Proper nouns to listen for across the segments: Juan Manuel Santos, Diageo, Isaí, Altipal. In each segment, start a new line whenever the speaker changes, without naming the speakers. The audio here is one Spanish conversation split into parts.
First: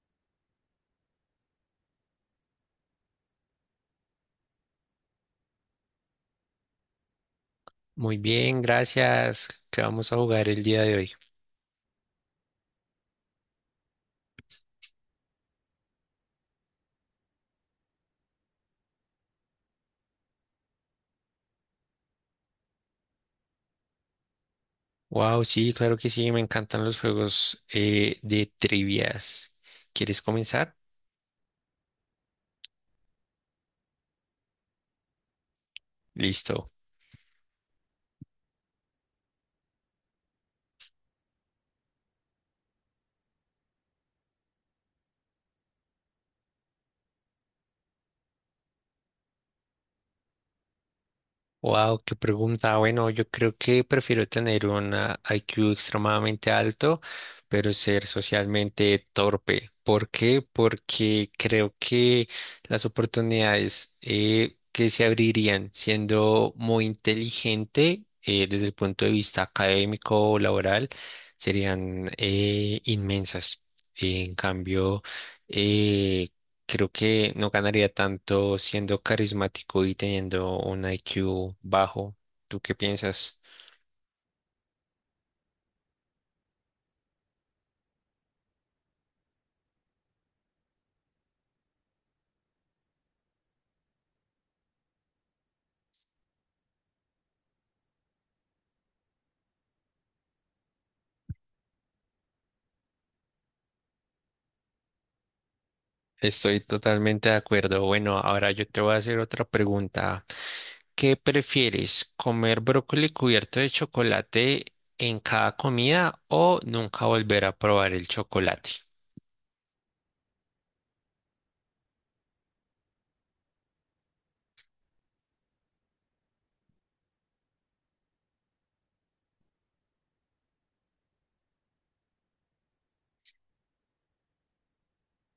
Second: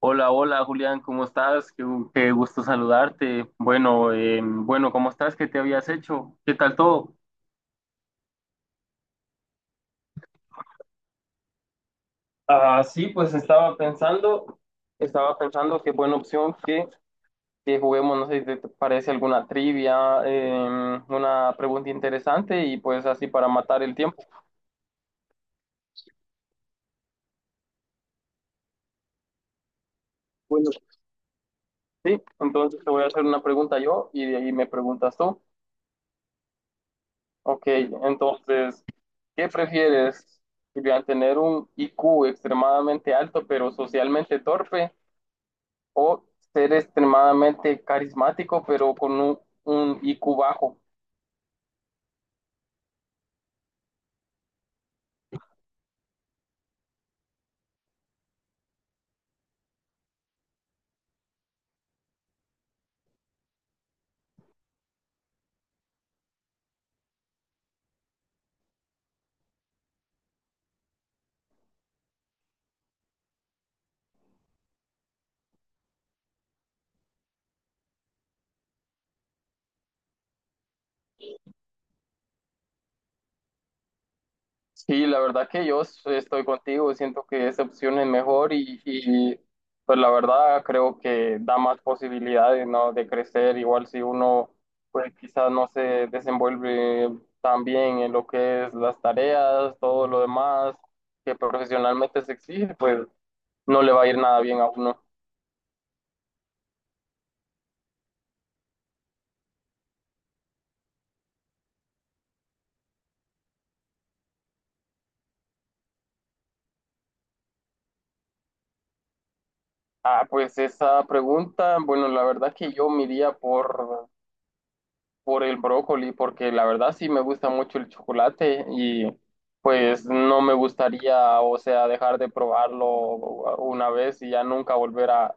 Hola, hola Julián, ¿cómo estás? Qué gusto saludarte. Bueno, bueno, ¿cómo estás? ¿Qué te habías hecho? ¿Qué tal todo?
Muy bien, gracias. ¿Qué vamos a jugar el día de hoy?
Ah, sí, pues estaba pensando qué buena opción que juguemos, no sé si te parece alguna trivia, una pregunta interesante y pues así para matar el tiempo.
Wow, sí, claro que sí, me encantan los juegos de trivias. ¿Quieres
Bueno,
comenzar?
sí, entonces te voy a hacer una pregunta yo y de ahí me preguntas tú.
Listo.
Ok, entonces, ¿qué prefieres, Julián, tener un IQ extremadamente alto pero socialmente torpe o ser extremadamente carismático pero un IQ bajo?
Wow, qué pregunta. Bueno, yo creo que prefiero tener un IQ extremadamente alto, pero ser socialmente torpe. ¿Por qué? Porque creo que las oportunidades que se abrirían siendo muy inteligente desde el punto de vista académico o laboral serían inmensas. En cambio, eh, creo que no ganaría tanto siendo carismático y teniendo un IQ bajo. ¿Tú qué piensas?
Sí, la verdad que estoy contigo, siento que esa opción es mejor pues la verdad creo que da más posibilidades, ¿no? De crecer, igual si uno pues quizás no se desenvuelve tan bien en lo que es las tareas, todo lo demás que profesionalmente se exige, pues no le va a ir nada bien a uno.
Estoy totalmente de acuerdo. Bueno, ahora yo te voy a hacer otra pregunta. ¿Qué prefieres, comer brócoli cubierto de chocolate en cada comida o nunca volver a probar el chocolate?
Ah, pues esa pregunta, bueno, la verdad que yo me iría por el brócoli, porque la verdad sí me gusta mucho el chocolate y pues no me gustaría, o sea, dejar de probarlo una vez y ya nunca volver a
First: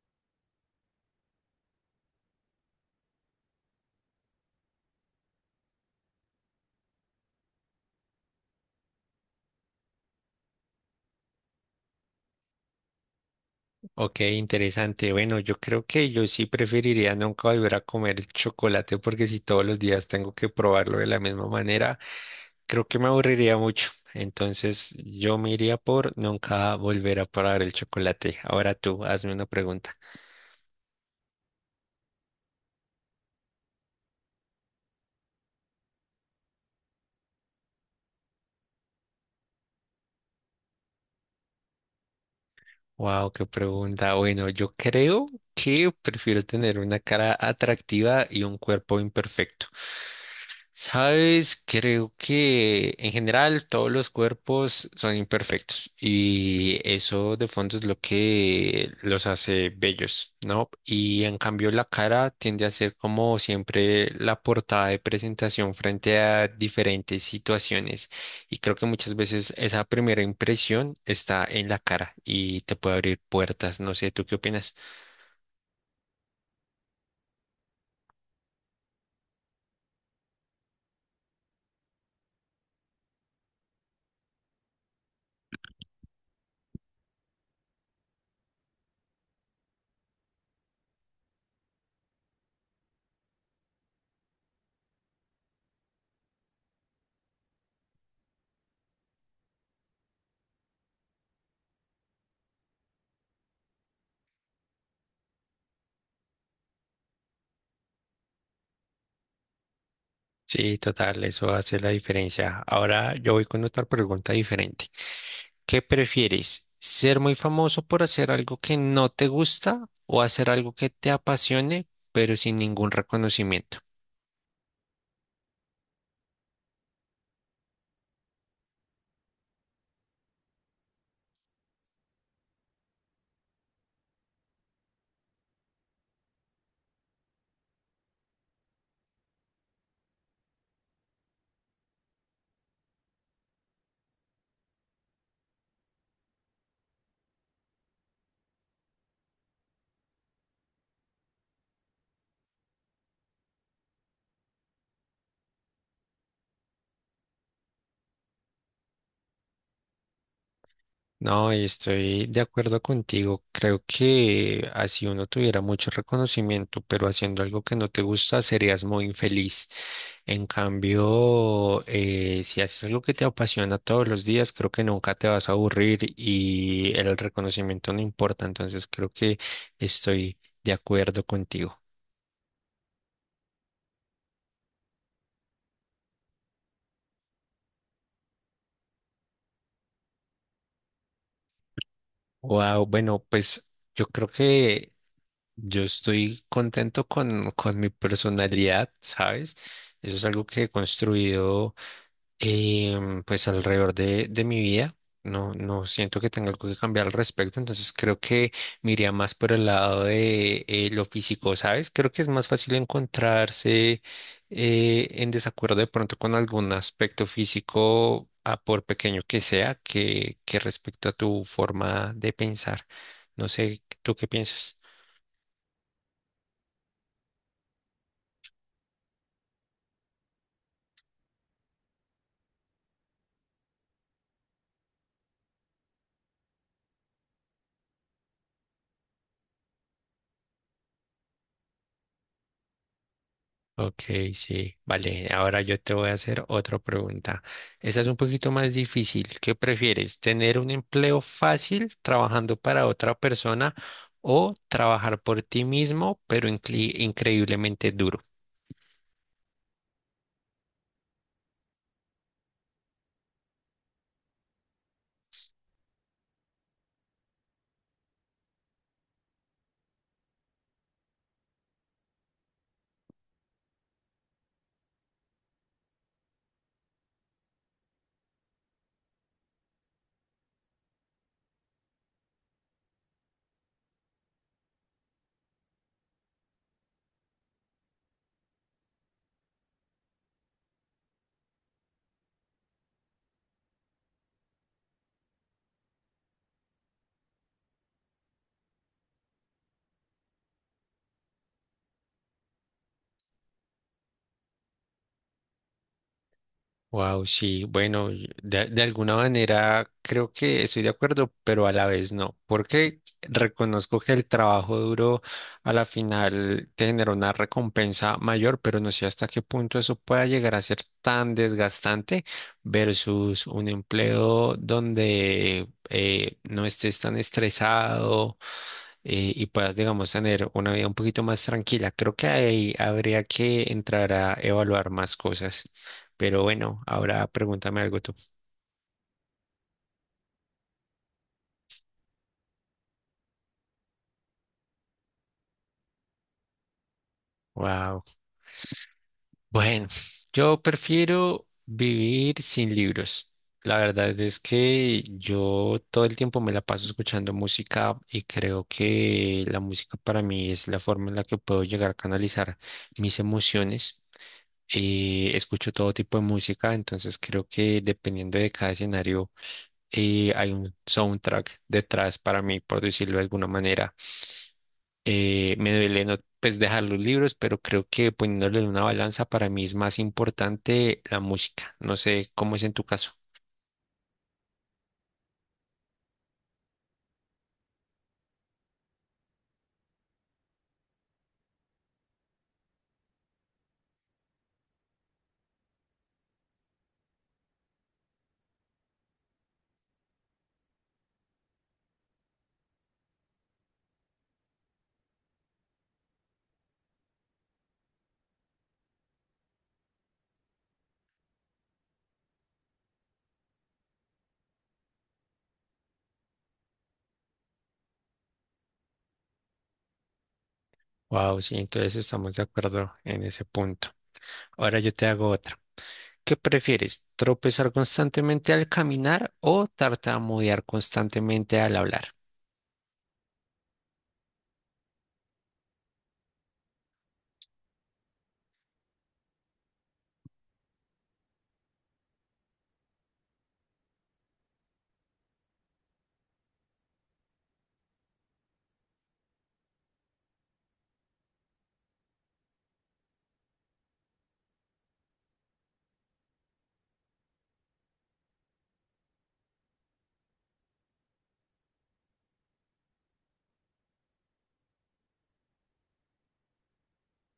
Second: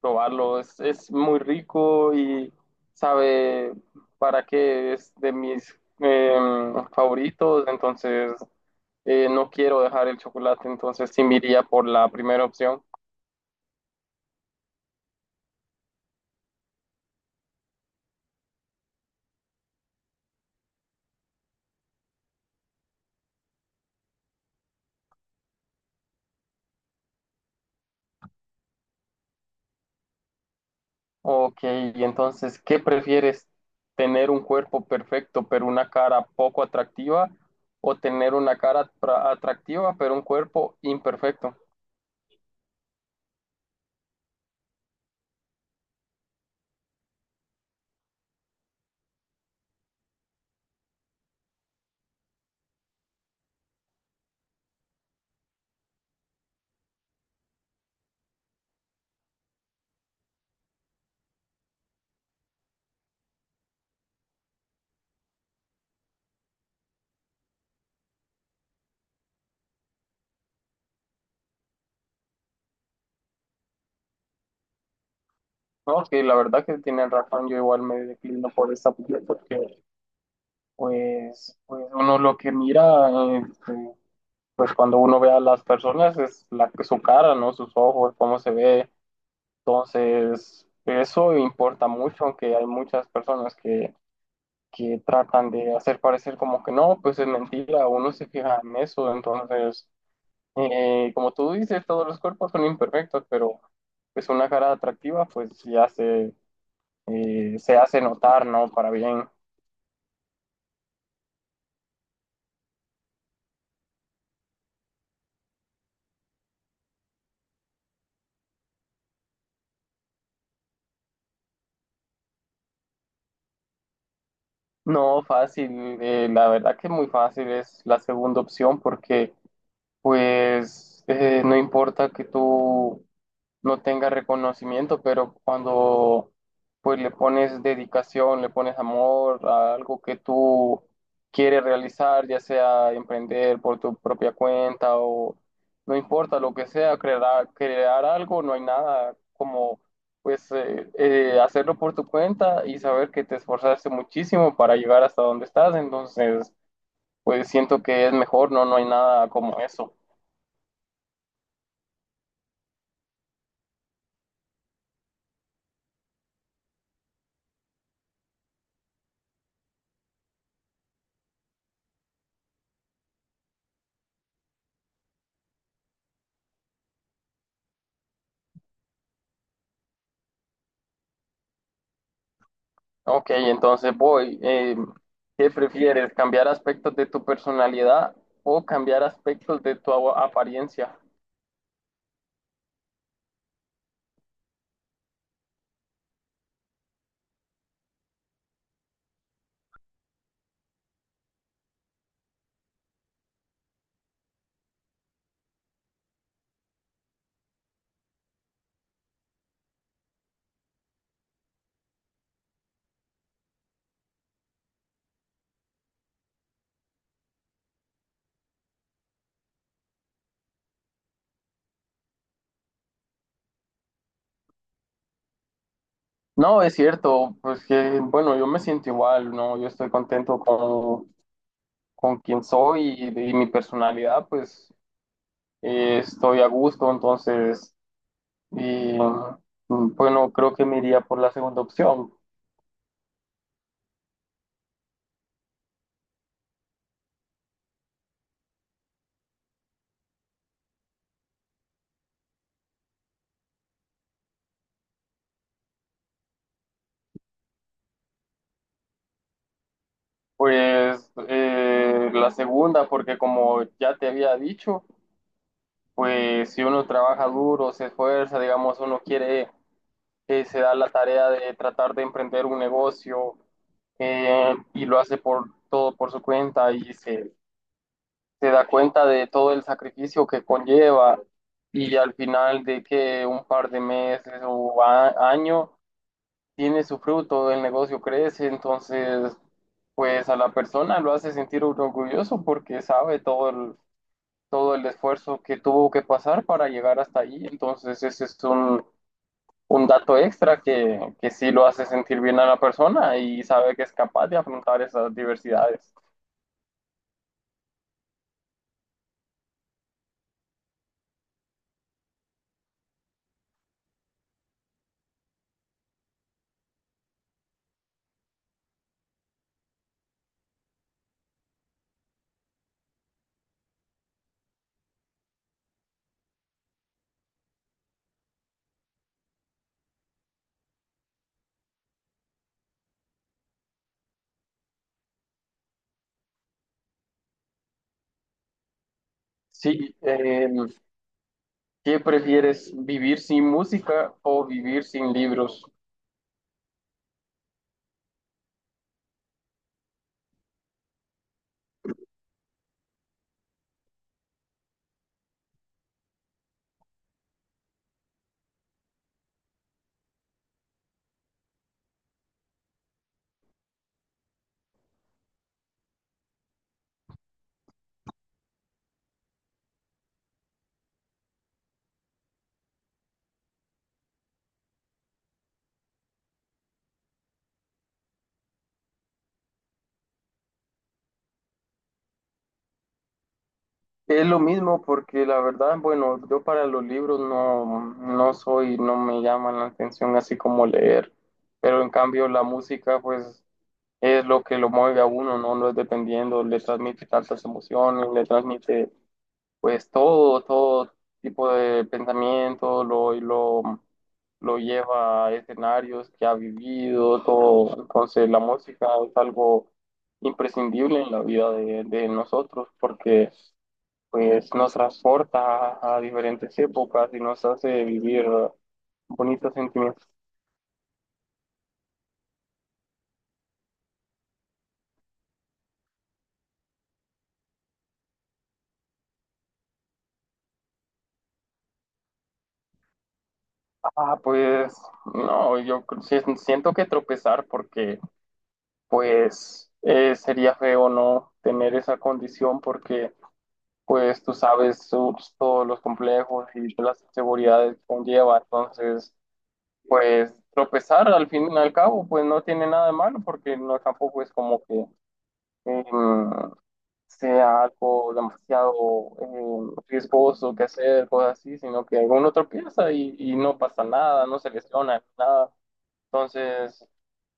probarlo. Es muy rico y sabe para qué es de mis favoritos, entonces no quiero dejar el chocolate, entonces sí me iría por la primera opción.
Ok, interesante. Bueno, yo creo que yo sí preferiría nunca volver a comer chocolate porque si todos los días tengo que probarlo de la misma manera, creo que me aburriría mucho. Entonces yo me iría por nunca volver a probar el chocolate. Ahora tú, hazme una pregunta.
Ok, y entonces, ¿qué prefieres? ¿Tener un cuerpo perfecto pero una cara poco atractiva o tener una atractiva pero un cuerpo imperfecto?
Wow, qué pregunta. Bueno, yo creo que prefiero tener una cara atractiva y un cuerpo imperfecto. Sabes, creo que en general todos los cuerpos son imperfectos y eso de fondo es lo que los hace bellos, ¿no? Y en cambio la cara tiende a ser como siempre la portada de presentación frente a diferentes situaciones y creo que muchas veces esa primera impresión está en la cara y te puede abrir puertas, no sé, ¿tú qué opinas?
No, que la verdad que tienen razón, yo igual me declino por esa opción porque pues, pues uno lo que mira, este, pues cuando uno ve a las personas es su cara, ¿no? Sus ojos, cómo se ve. Entonces, eso importa mucho, aunque hay muchas personas que tratan de hacer parecer como que no, pues es mentira, uno se fija en eso, entonces, como tú dices, todos los cuerpos son imperfectos, pero pues una cara atractiva se hace notar, ¿no? Para bien.
Sí, total, eso hace la diferencia. Ahora yo voy con otra pregunta diferente. ¿Qué prefieres? ¿Ser muy famoso por hacer algo que no te gusta o hacer algo que te apasione, pero sin ningún reconocimiento?
No, fácil, la verdad que muy fácil es la segunda opción porque pues no importa que tú no tenga reconocimiento, pero cuando pues le pones dedicación, le pones amor a algo que tú quieres realizar, ya sea emprender por tu propia cuenta o no importa lo que sea, crear algo, no hay nada como pues hacerlo por tu cuenta y saber que te esforzaste muchísimo para llegar hasta donde estás, entonces pues siento que es mejor, no, no hay nada como eso.
No, y estoy de acuerdo contigo. Creo que así uno tuviera mucho reconocimiento, pero haciendo algo que no te gusta serías muy infeliz. En cambio, si haces algo que te apasiona todos los días, creo que nunca te vas a aburrir y el reconocimiento no importa. Entonces, creo que estoy de acuerdo contigo.
Ok, entonces voy. ¿Qué prefieres? ¿Cambiar aspectos de tu personalidad o cambiar aspectos de apariencia?
Wow, bueno, pues yo creo que yo estoy contento con mi personalidad, ¿sabes? Eso es algo que he construido pues alrededor de mi vida. No, no siento que tenga algo que cambiar al respecto, entonces creo que me iría más por el lado de lo físico, ¿sabes? Creo que es más fácil encontrarse en desacuerdo de pronto con algún aspecto físico, a por pequeño que sea, que respecto a tu forma de pensar. No sé, ¿tú qué piensas?
No, es cierto, pues que, bueno, yo me siento igual, ¿no? Yo estoy contento con quien soy y mi personalidad, pues estoy a gusto, entonces, y, mm, bueno, creo que me iría por la segunda opción.
Ok, sí, vale. Ahora yo te voy a hacer otra pregunta. Esta es un poquito más difícil. ¿Qué prefieres? ¿Tener un empleo fácil trabajando para otra persona o trabajar por ti mismo, pero increíblemente duro?
Pues la segunda, porque como ya te había dicho, pues si uno trabaja duro, se esfuerza, digamos, uno quiere, se da la tarea de tratar de emprender un negocio y lo hace por todo por su cuenta se da cuenta de todo el sacrificio que conlleva y al final de que un par de meses año tiene su fruto, el negocio crece, entonces pues a la persona lo hace sentir orgulloso porque sabe todo el esfuerzo que tuvo que pasar para llegar hasta ahí. Entonces, ese es un dato extra que sí lo hace sentir bien a la persona y sabe que es capaz de afrontar esas diversidades.
Wow, sí, bueno, y de alguna manera creo que estoy de acuerdo, pero a la vez no, porque reconozco que el trabajo duro a la final te genera una recompensa mayor, pero no sé hasta qué punto eso pueda llegar a ser tan desgastante versus un empleo donde no estés tan estresado y puedas, digamos, tener una vida un poquito más tranquila. Creo que ahí habría que entrar a evaluar más cosas. Pero bueno, ahora pregúntame algo tú.
Sí, ¿qué prefieres, vivir sin música o vivir sin libros?
Wow. Bueno, yo prefiero vivir sin libros. La verdad es que yo todo el tiempo me la paso escuchando música y creo que la música para mí es la forma en la que puedo llegar a canalizar mis emociones. Escucho todo tipo de música, entonces creo que dependiendo de cada escenario hay un soundtrack detrás para mí, por decirlo de alguna manera. Me duele no, pues dejar los libros, pero creo que poniéndole en una balanza para mí es más importante la música. No sé cómo es en tu caso.
Es lo mismo porque la verdad, bueno, yo para los libros no soy, no me llaman la atención así como leer, pero en cambio la música, pues es lo que lo mueve a uno, ¿no? No es dependiendo, le transmite tantas emociones, le transmite pues todo tipo de pensamiento, lo lleva a escenarios que ha vivido, todo. Entonces la música es algo imprescindible en la vida de nosotros porque pues nos transporta a diferentes épocas y nos hace vivir bonitos sentimientos.
Wow, sí, entonces estamos de acuerdo en ese punto. Ahora yo te hago otra. ¿Qué prefieres? ¿Tropezar constantemente al caminar o tartamudear constantemente al hablar?
Ah, pues no, yo cre- si- siento que tropezar porque pues sería feo no tener esa condición porque pues todos los complejos y las inseguridades que conlleva, entonces pues tropezar al fin y al cabo pues no tiene nada de malo porque no tampoco es como que em, sea algo demasiado riesgoso que hacer, cosas así, sino que uno tropieza y no pasa nada, no se lesiona, nada. Entonces,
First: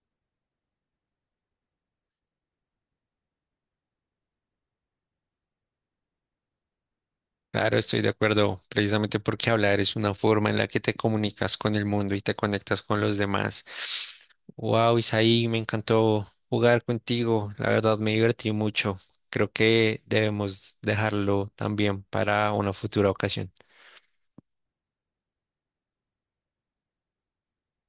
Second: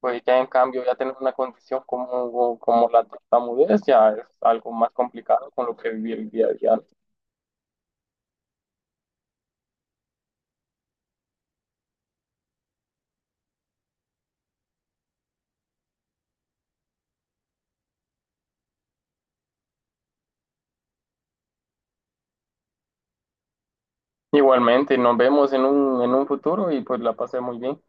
pues ya en cambio, ya tener una condición como la tartamudez ya es algo más complicado con lo que vivir el día a día.
Claro, estoy de acuerdo, precisamente porque hablar es una forma en la que te comunicas con el mundo y te conectas con los demás. Wow, Isaí, me encantó jugar contigo, la verdad me divertí mucho. Creo que debemos dejarlo también para una futura ocasión.
Igualmente, nos vemos en en un futuro y pues la pasé muy bien.